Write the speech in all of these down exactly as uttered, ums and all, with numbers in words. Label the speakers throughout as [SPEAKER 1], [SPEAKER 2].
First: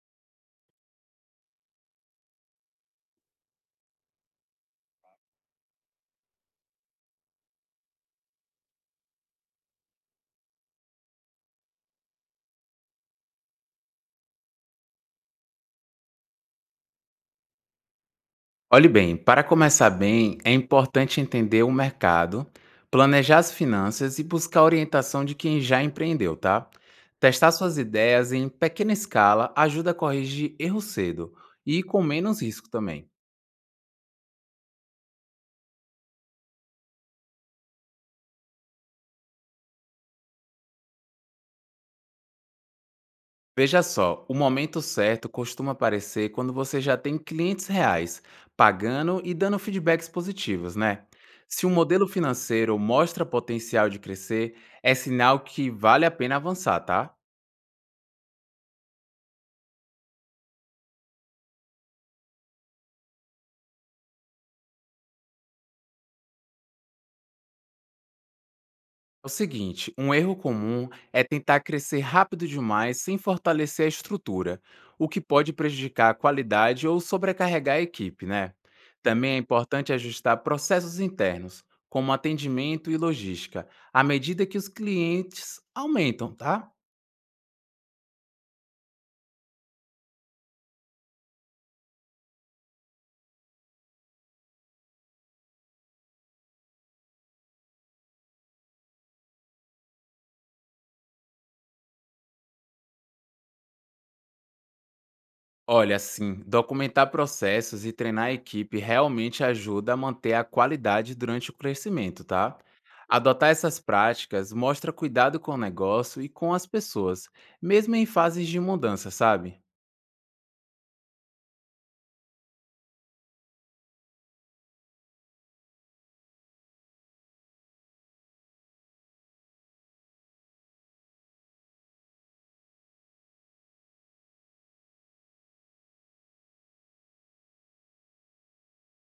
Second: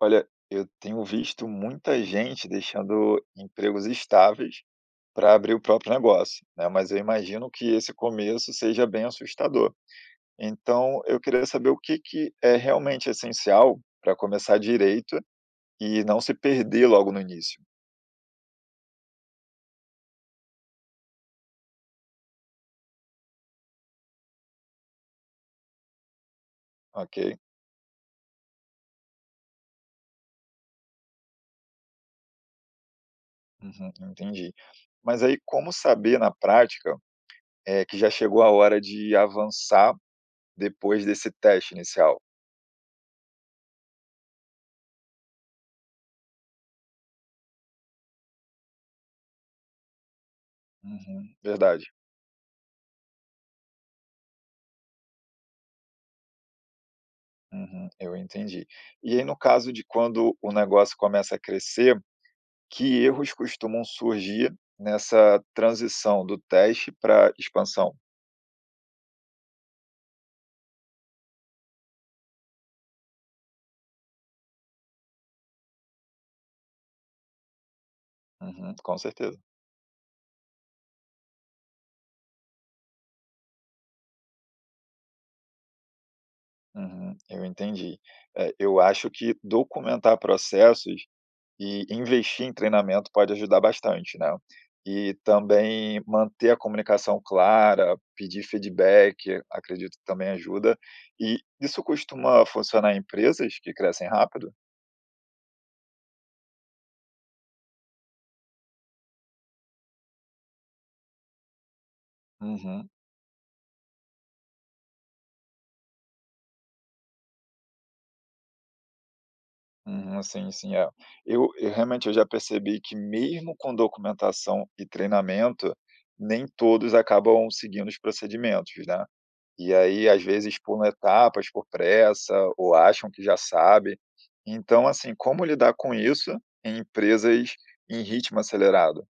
[SPEAKER 1] Olha, eu tenho visto muita gente deixando empregos estáveis para abrir o próprio negócio, né? Mas eu imagino que esse começo seja bem assustador. Então, eu queria saber o que que é realmente essencial para começar direito e não se perder logo no início,
[SPEAKER 2] Olhe bem, para começar bem, é importante entender o mercado, planejar as finanças e buscar a orientação de quem já empreendeu, tá?
[SPEAKER 1] ok?
[SPEAKER 2] Testar suas ideias em pequena escala ajuda a corrigir erros cedo e com menos risco também.
[SPEAKER 1] Uhum, entendi. Mas aí, como saber na prática é, que já chegou a hora de avançar depois desse teste inicial?
[SPEAKER 2] Veja só, o momento certo costuma aparecer quando você já tem clientes reais, pagando e dando feedbacks positivos, né?
[SPEAKER 1] Uhum,
[SPEAKER 2] Se um
[SPEAKER 1] verdade.
[SPEAKER 2] modelo financeiro mostra potencial de crescer, é sinal que vale a pena avançar, tá?
[SPEAKER 1] Uhum, eu entendi. E aí, no caso de quando o negócio começa a crescer, que erros costumam surgir nessa transição do teste para expansão?
[SPEAKER 2] É o seguinte, um erro comum é tentar crescer rápido demais sem fortalecer a estrutura, o que pode prejudicar a qualidade ou sobrecarregar a equipe, né?
[SPEAKER 1] Uhum, com
[SPEAKER 2] Também é
[SPEAKER 1] certeza.
[SPEAKER 2] importante ajustar processos internos, como atendimento e logística, à medida que os clientes aumentam, tá?
[SPEAKER 1] Uhum, eu entendi. É, eu acho que documentar processos e investir em treinamento pode ajudar bastante, né? E também manter a comunicação clara, pedir feedback, acredito que também ajuda. E isso costuma funcionar em empresas que crescem rápido?
[SPEAKER 2] Olha, assim, documentar processos e treinar a equipe realmente ajuda a manter a qualidade durante o crescimento, tá?
[SPEAKER 1] Uhum.
[SPEAKER 2] Adotar essas práticas mostra cuidado com o negócio e com as pessoas, mesmo em fases de mudança, sabe?
[SPEAKER 1] Uhum, sim, sim, é. Eu eu realmente eu já percebi que mesmo com documentação e treinamento, nem todos acabam seguindo os procedimentos, né. E aí, às vezes, pulam etapas por pressa ou acham que já sabe. Então, assim, como lidar com isso em empresas em ritmo acelerado?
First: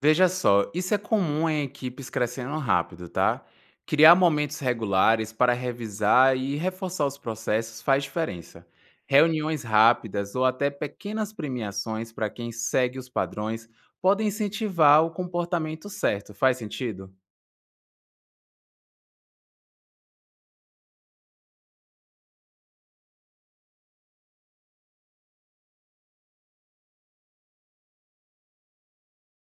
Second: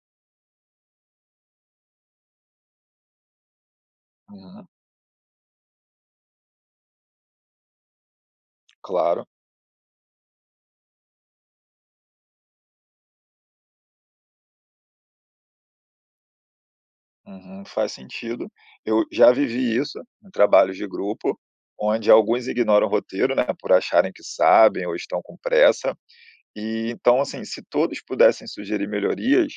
[SPEAKER 2] Veja só, isso é comum em equipes crescendo rápido, tá? Criar momentos
[SPEAKER 1] Uhum,
[SPEAKER 2] regulares para revisar e reforçar os processos faz diferença.
[SPEAKER 1] claro.
[SPEAKER 2] Reuniões rápidas ou até pequenas premiações para quem segue os padrões podem incentivar o comportamento certo. Faz sentido?
[SPEAKER 1] Uhum, faz sentido. Eu já vivi isso em trabalhos de grupo, onde alguns ignoram o roteiro, né, por acharem que sabem ou estão com pressa. E então, assim, se todos pudessem sugerir melhorias,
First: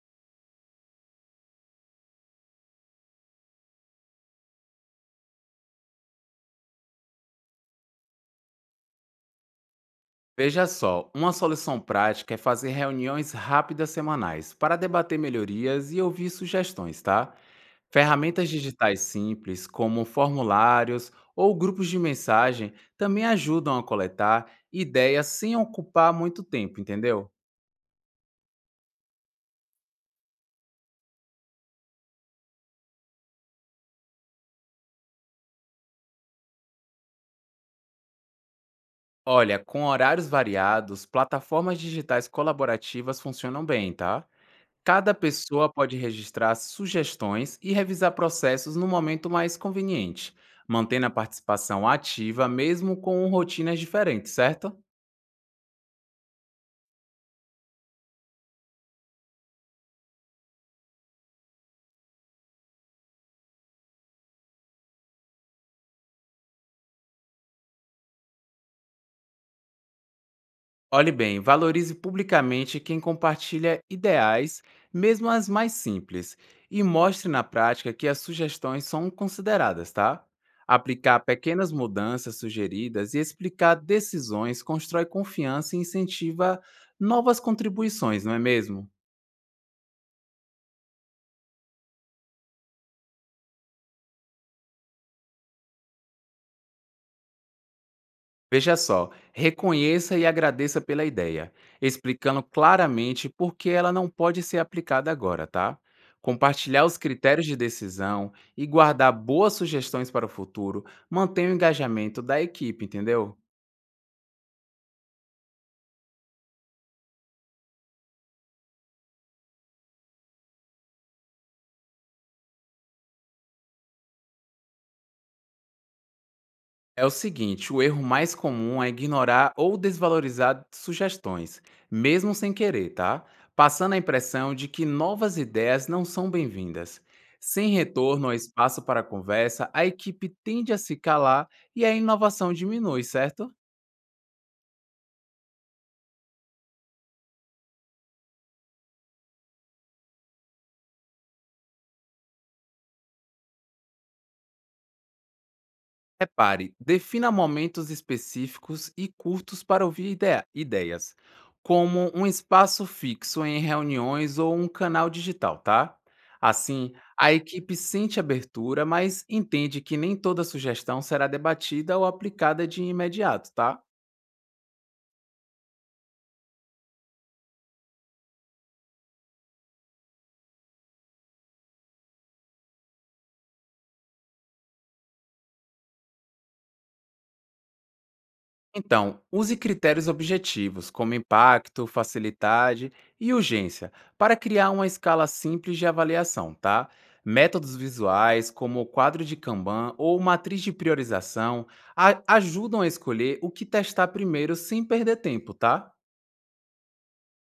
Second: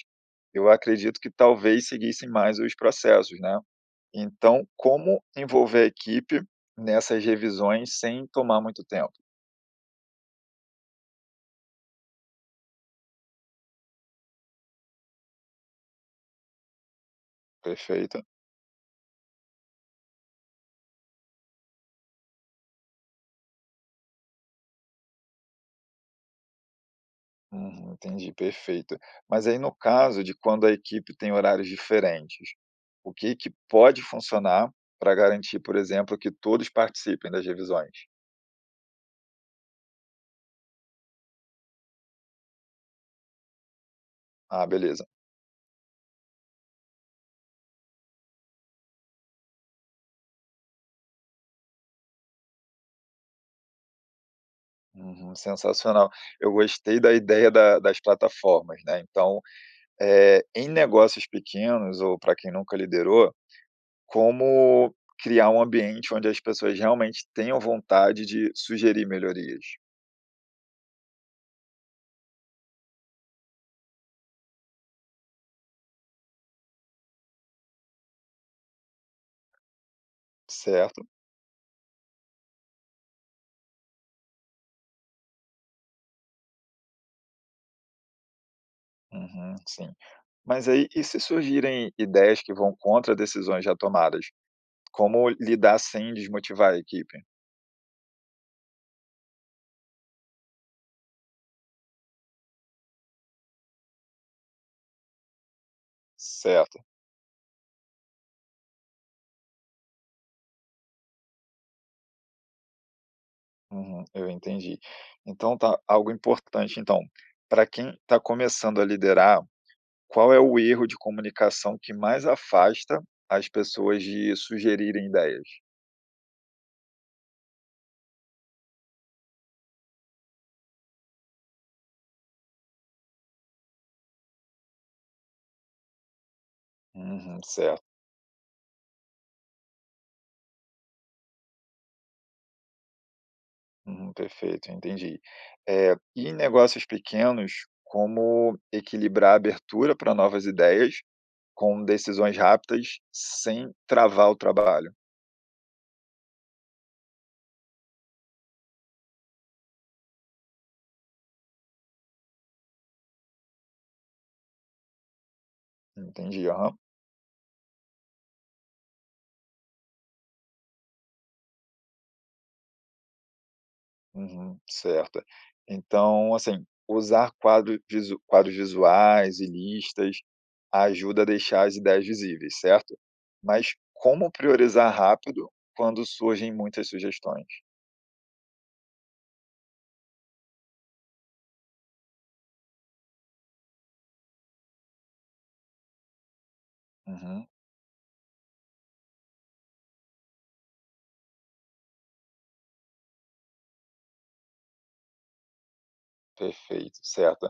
[SPEAKER 1] eu acredito que talvez seguissem mais os processos, né. Então, como envolver a equipe nessas revisões sem tomar muito tempo?
[SPEAKER 2] Veja só, uma solução prática é fazer reuniões rápidas semanais para debater melhorias e ouvir sugestões, tá?
[SPEAKER 1] Perfeito.
[SPEAKER 2] Ferramentas digitais simples, como formulários ou grupos de mensagem, também ajudam a coletar ideias sem ocupar muito tempo, entendeu?
[SPEAKER 1] Uhum, entendi, perfeito. Mas aí, no caso de quando a equipe tem horários diferentes, o que que pode funcionar para garantir, por exemplo, que todos participem das revisões?
[SPEAKER 2] Olha, com horários variados, plataformas digitais colaborativas funcionam bem, tá?
[SPEAKER 1] Ah, beleza.
[SPEAKER 2] Cada pessoa pode registrar sugestões e revisar processos no momento mais conveniente, mantendo a participação ativa mesmo com rotinas diferentes, certo?
[SPEAKER 1] Uhum, sensacional. Eu gostei da ideia da das plataformas, né, então eh, em negócios pequenos ou para quem nunca liderou, como criar um ambiente onde as pessoas realmente tenham vontade de sugerir melhorias,
[SPEAKER 2] Olhe bem, valorize publicamente quem compartilha ideais, mesmo as mais simples, e mostre na prática que as sugestões são consideradas, tá?
[SPEAKER 1] certo?
[SPEAKER 2] Aplicar pequenas mudanças sugeridas e explicar decisões constrói confiança e incentiva novas contribuições, não é mesmo?
[SPEAKER 1] Uhum, sim. Mas aí, e se surgirem ideias que vão contra decisões já tomadas? Como lidar sem desmotivar a equipe?
[SPEAKER 2] Veja só, reconheça e agradeça pela ideia, explicando claramente por que ela não pode ser aplicada agora, tá?
[SPEAKER 1] Certo.
[SPEAKER 2] Compartilhar os critérios de decisão e guardar boas sugestões para o futuro mantém o engajamento da equipe, entendeu?
[SPEAKER 1] Uhum, eu entendi. Então tá, algo importante então, para quem está começando a liderar. Qual é o erro de comunicação que mais afasta as pessoas de sugerirem ideias?
[SPEAKER 2] É o seguinte, o erro mais comum é ignorar ou desvalorizar sugestões, mesmo sem querer, tá? Passando a impressão de que novas ideias não são bem-vindas.
[SPEAKER 1] Uhum,
[SPEAKER 2] Sem
[SPEAKER 1] certo.
[SPEAKER 2] retorno ou espaço para conversa, a equipe tende a se calar e a inovação diminui, certo?
[SPEAKER 1] Uhum, perfeito, entendi. Eh, e em negócios pequenos, como equilibrar a abertura para novas ideias com decisões rápidas sem travar o trabalho?
[SPEAKER 2] Repare, defina momentos específicos e curtos para ouvir idea- ideias, como um espaço fixo em reuniões ou um canal digital, tá?
[SPEAKER 1] Entendi, aham.
[SPEAKER 2] Assim, a equipe sente abertura, mas entende que nem toda sugestão será debatida ou aplicada de imediato, tá?
[SPEAKER 1] Uhum, certo. Então, assim, usar quadro visu quadros visuais e listas ajuda a deixar as ideias visíveis, certo? Mas como priorizar rápido quando surgem muitas sugestões?
[SPEAKER 2] Então, use critérios objetivos, como impacto, facilidade e urgência, para criar uma escala simples de avaliação, tá?
[SPEAKER 1] Uhum,
[SPEAKER 2] Métodos visuais, como o quadro de Kanban ou matriz de priorização, a- ajudam a escolher o que testar primeiro sem perder tempo, tá?
[SPEAKER 1] perfeito, certo.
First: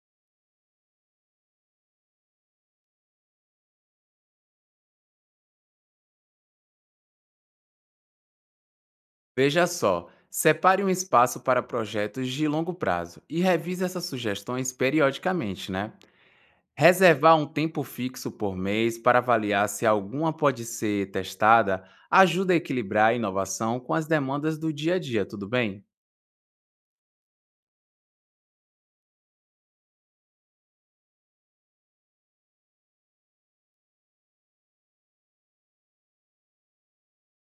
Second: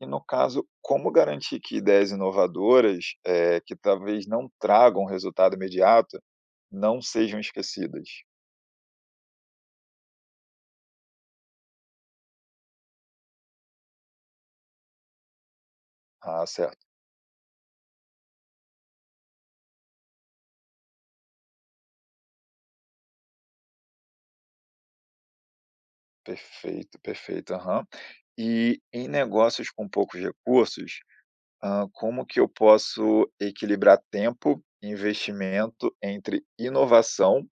[SPEAKER 1] E no caso, como garantir que ideias inovadoras, eh, que talvez não tragam resultado imediato, não sejam esquecidas?
[SPEAKER 2] Veja só, separe um espaço para projetos de longo prazo e revise essas sugestões periodicamente, né?
[SPEAKER 1] Ah, certo.
[SPEAKER 2] Reservar um tempo fixo por mês para avaliar se alguma pode ser testada ajuda a equilibrar a inovação com as demandas do dia a dia, tudo bem?
[SPEAKER 1] Perfeito, perfeito. Aham. E em negócios com poucos recursos, ah, como que eu posso equilibrar tempo e investimento entre inovação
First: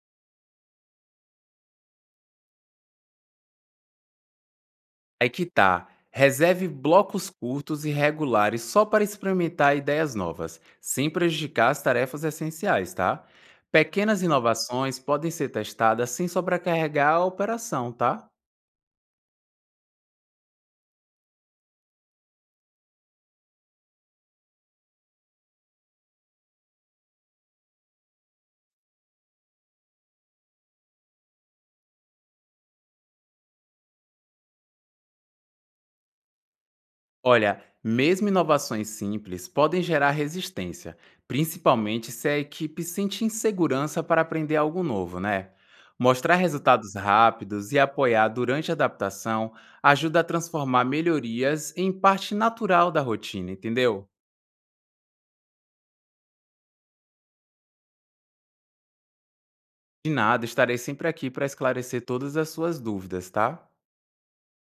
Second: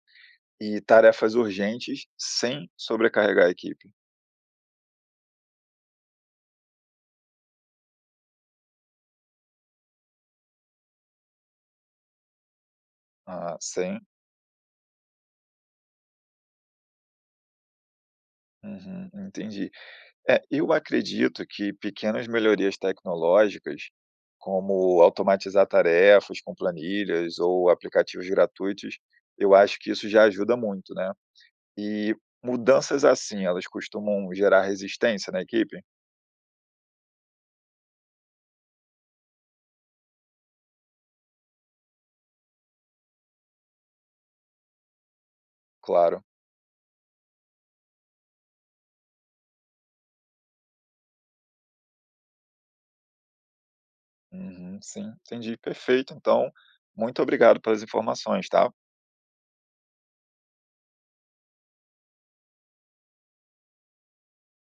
[SPEAKER 1] e tarefas urgentes sem sobrecarregar a equipe?
[SPEAKER 2] Aí que tá. Reserve blocos curtos e regulares só para experimentar ideias novas, sem prejudicar as tarefas essenciais, tá?
[SPEAKER 1] Ah, sem
[SPEAKER 2] Pequenas inovações podem ser testadas sem sobrecarregar a operação, tá?
[SPEAKER 1] uhum, entendi. É, eu acredito que pequenas melhorias tecnológicas, como automatizar tarefas com planilhas ou aplicativos gratuitos, eu acho que isso já ajuda muito, né. E mudanças assim, elas costumam gerar resistência na equipe?
[SPEAKER 2] Olha, mesmo inovações simples podem gerar resistência, principalmente se a equipe sente insegurança para aprender algo novo, né?
[SPEAKER 1] Claro.
[SPEAKER 2] Mostrar resultados rápidos e apoiar durante a adaptação ajuda a transformar melhorias em parte natural da rotina, entendeu?
[SPEAKER 1] Uhum, sim, entendi. Perfeito, então, muito obrigado pelas informações, tá?
[SPEAKER 2] De nada, estarei sempre aqui para esclarecer todas as suas dúvidas, tá?